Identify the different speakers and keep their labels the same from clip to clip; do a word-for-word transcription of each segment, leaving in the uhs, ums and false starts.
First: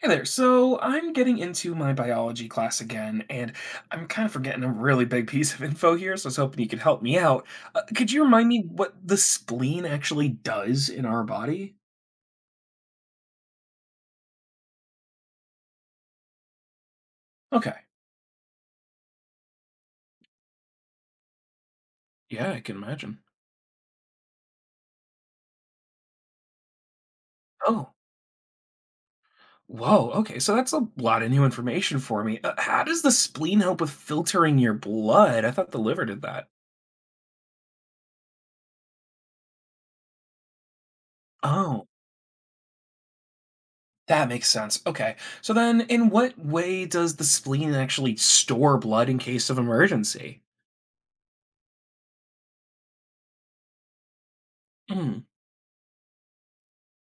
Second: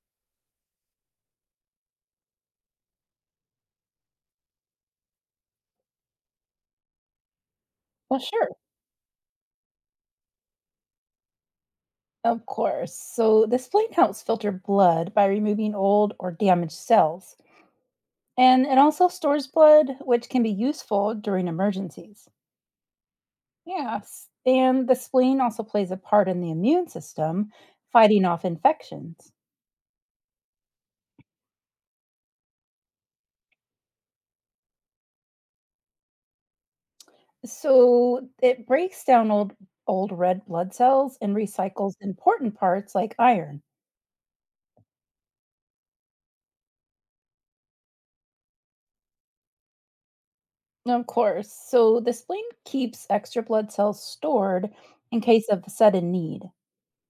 Speaker 1: Hey there. So I'm getting into my biology class again, and I'm kind of forgetting a really big piece of info here, so I was hoping you could help me out. Uh, could
Speaker 2: Well,
Speaker 1: you
Speaker 2: sure.
Speaker 1: remind me what the spleen actually does in our body?
Speaker 2: Of course. So, the spleen helps filter blood by removing old or damaged cells.
Speaker 1: Okay.
Speaker 2: And it also stores blood, which can be useful during emergencies.
Speaker 1: Yeah, I can imagine.
Speaker 2: Yes. And the spleen also plays a part in the immune system,
Speaker 1: Oh,
Speaker 2: fighting off infections.
Speaker 1: whoa. Okay, so that's a lot of new information for me. Uh, how does the spleen help with filtering your blood? I thought the liver did that.
Speaker 2: So, it breaks down old, old red blood cells and
Speaker 1: Oh,
Speaker 2: recycles important parts like iron.
Speaker 1: that makes sense. Okay. So then, in what way does the spleen actually store blood in case of emergency?
Speaker 2: Of course. So, the spleen keeps extra blood cells stored
Speaker 1: Hmm.
Speaker 2: in case of sudden need.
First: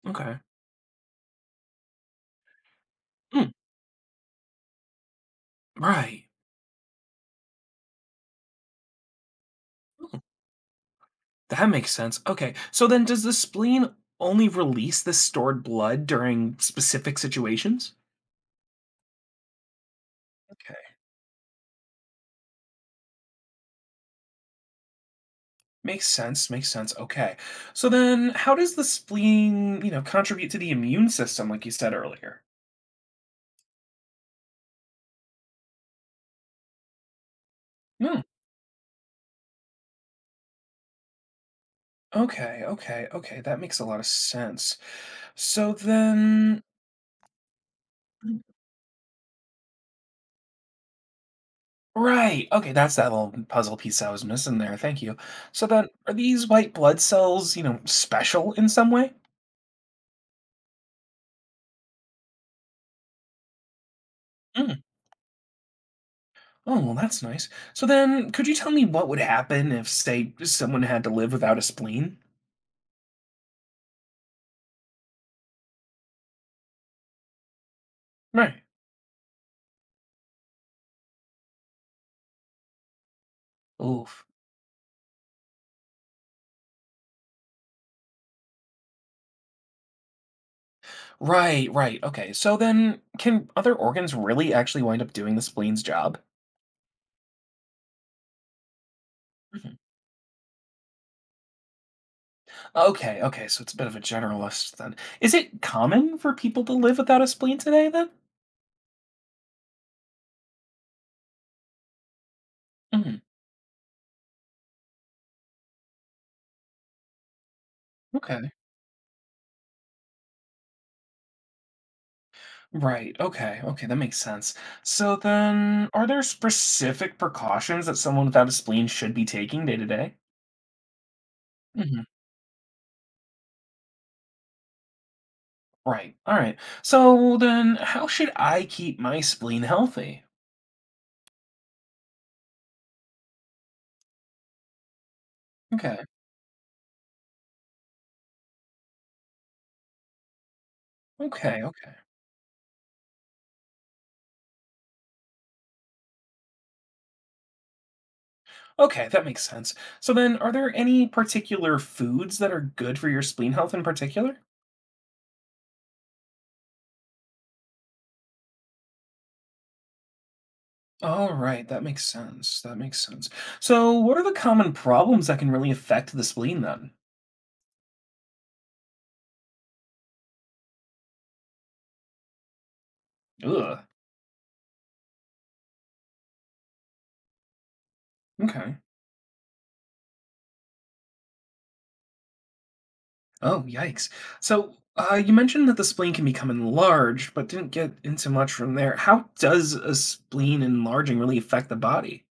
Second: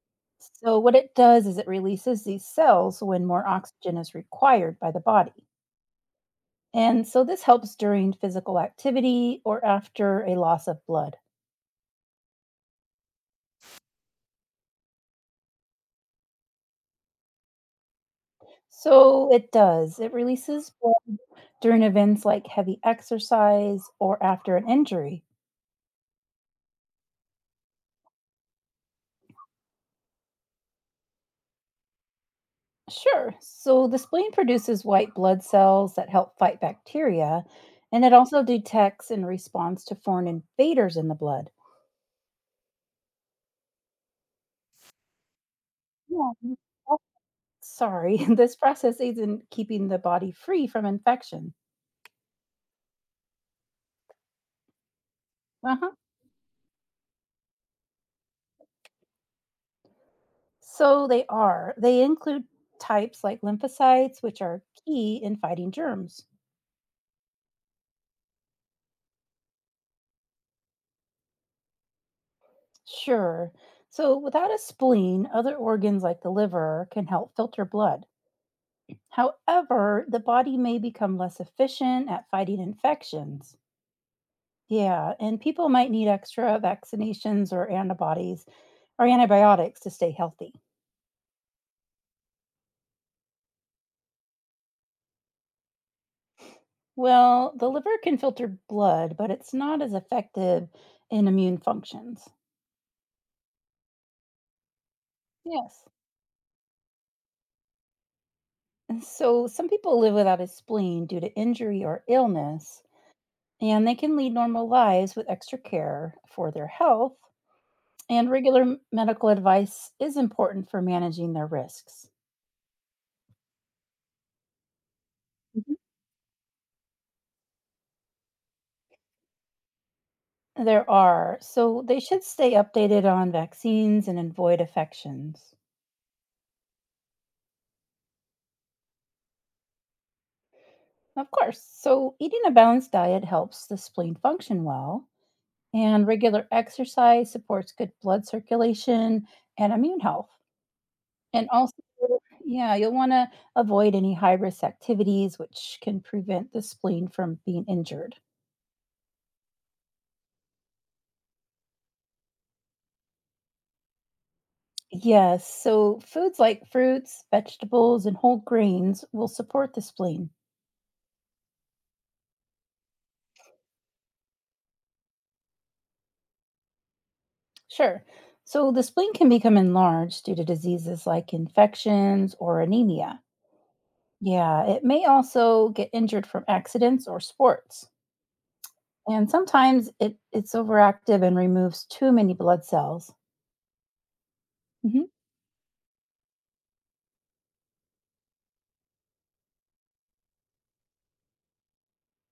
Speaker 1: Okay.
Speaker 2: So, what it does is it releases these cells when more
Speaker 1: Hmm.
Speaker 2: oxygen is required by the body.
Speaker 1: Right.
Speaker 2: And so, this helps during physical activity or
Speaker 1: Hmm,
Speaker 2: after a loss of blood.
Speaker 1: that makes sense. Okay. So then does the spleen only release the stored blood during specific situations?
Speaker 2: So, it does, it releases
Speaker 1: Okay.
Speaker 2: blood during events like heavy exercise or after an injury.
Speaker 1: Makes sense. Makes sense. Okay. So then how does the spleen, you know, contribute to the immune system like you said earlier?
Speaker 2: Sure. So, the spleen produces white blood cells that help fight bacteria, and it
Speaker 1: Hmm.
Speaker 2: also detects and responds to foreign invaders in the blood.
Speaker 1: Okay. Okay. Okay. That makes a lot of sense. So
Speaker 2: Yeah.
Speaker 1: then
Speaker 2: Sorry, this process aids in keeping the body free from infection.
Speaker 1: Right. Okay, that's that little puzzle piece I was missing there. Thank you. So then
Speaker 2: Uh-huh.
Speaker 1: are these white blood cells, you know, special in some way?
Speaker 2: So they are. They include types like lymphocytes, which are
Speaker 1: Hmm.
Speaker 2: key in fighting germs.
Speaker 1: Oh, well, that's nice. So then, could you tell me what would happen if, say, someone had to live without a spleen?
Speaker 2: Sure. So without a spleen, other organs like the liver can help filter blood.
Speaker 1: Right.
Speaker 2: However, the body may become less efficient at fighting infections.
Speaker 1: Oof.
Speaker 2: Yeah, and people might need extra vaccinations or antibodies or antibiotics to stay healthy.
Speaker 1: Right, right. Okay. So then, can other organs really actually wind up doing the spleen's job?
Speaker 2: Well, the liver can filter blood, but it's
Speaker 1: Mhm.
Speaker 2: not as effective in immune functions.
Speaker 1: Okay, okay. So it's a bit of a generalist then. Is it
Speaker 2: Yes.
Speaker 1: common for people to live without a spleen today then?
Speaker 2: And so some people live without a spleen due to injury or illness,
Speaker 1: hmm
Speaker 2: and they can lead normal lives with extra care for their health. And
Speaker 1: Okay.
Speaker 2: regular m- medical advice is important for managing their risks.
Speaker 1: Right. Okay. Okay. That makes sense. So
Speaker 2: Mhm.
Speaker 1: then, are there specific precautions that someone without a spleen should be taking day to day?
Speaker 2: There are, so they should stay updated on vaccines and avoid infections.
Speaker 1: Right. All right. So then how should I keep my spleen healthy?
Speaker 2: Of course. So, eating a balanced diet helps the spleen function well,
Speaker 1: Okay.
Speaker 2: and regular exercise supports good blood circulation and immune health. And
Speaker 1: Okay.
Speaker 2: also,
Speaker 1: Okay.
Speaker 2: yeah, you'll want to avoid any high risk activities, which can prevent the spleen from being injured.
Speaker 1: Okay, that makes sense. So then are there any particular foods that are good for your spleen health in particular?
Speaker 2: Yes, so foods like fruits, vegetables, and whole grains will support the spleen.
Speaker 1: All right, that makes sense. That makes sense. So what are the common problems that can really affect the spleen then?
Speaker 2: Sure. So the spleen can become enlarged due to diseases like infections or anemia.
Speaker 1: Ugh.
Speaker 2: Yeah, it may also get injured from accidents or sports.
Speaker 1: Okay.
Speaker 2: And sometimes it, it's overactive and removes too many blood cells.
Speaker 1: Oh, yikes. So
Speaker 2: Hmm.
Speaker 1: uh, you mentioned that the spleen can become enlarged, but didn't get into much from there. How does a spleen enlarging really affect the body?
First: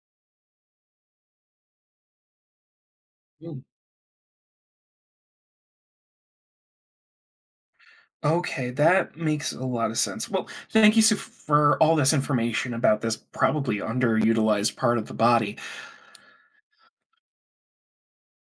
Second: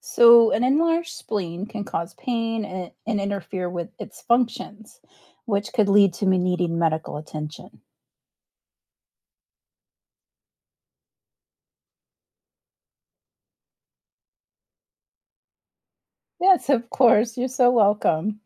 Speaker 2: So, an enlarged spleen can cause pain and, and interfere with its functions, which could lead to me needing medical attention.
Speaker 1: Okay, that makes a lot of sense. Well, thank you so for all this information about this probably underutilized part of the body.
Speaker 2: Yes, of course. You're so welcome.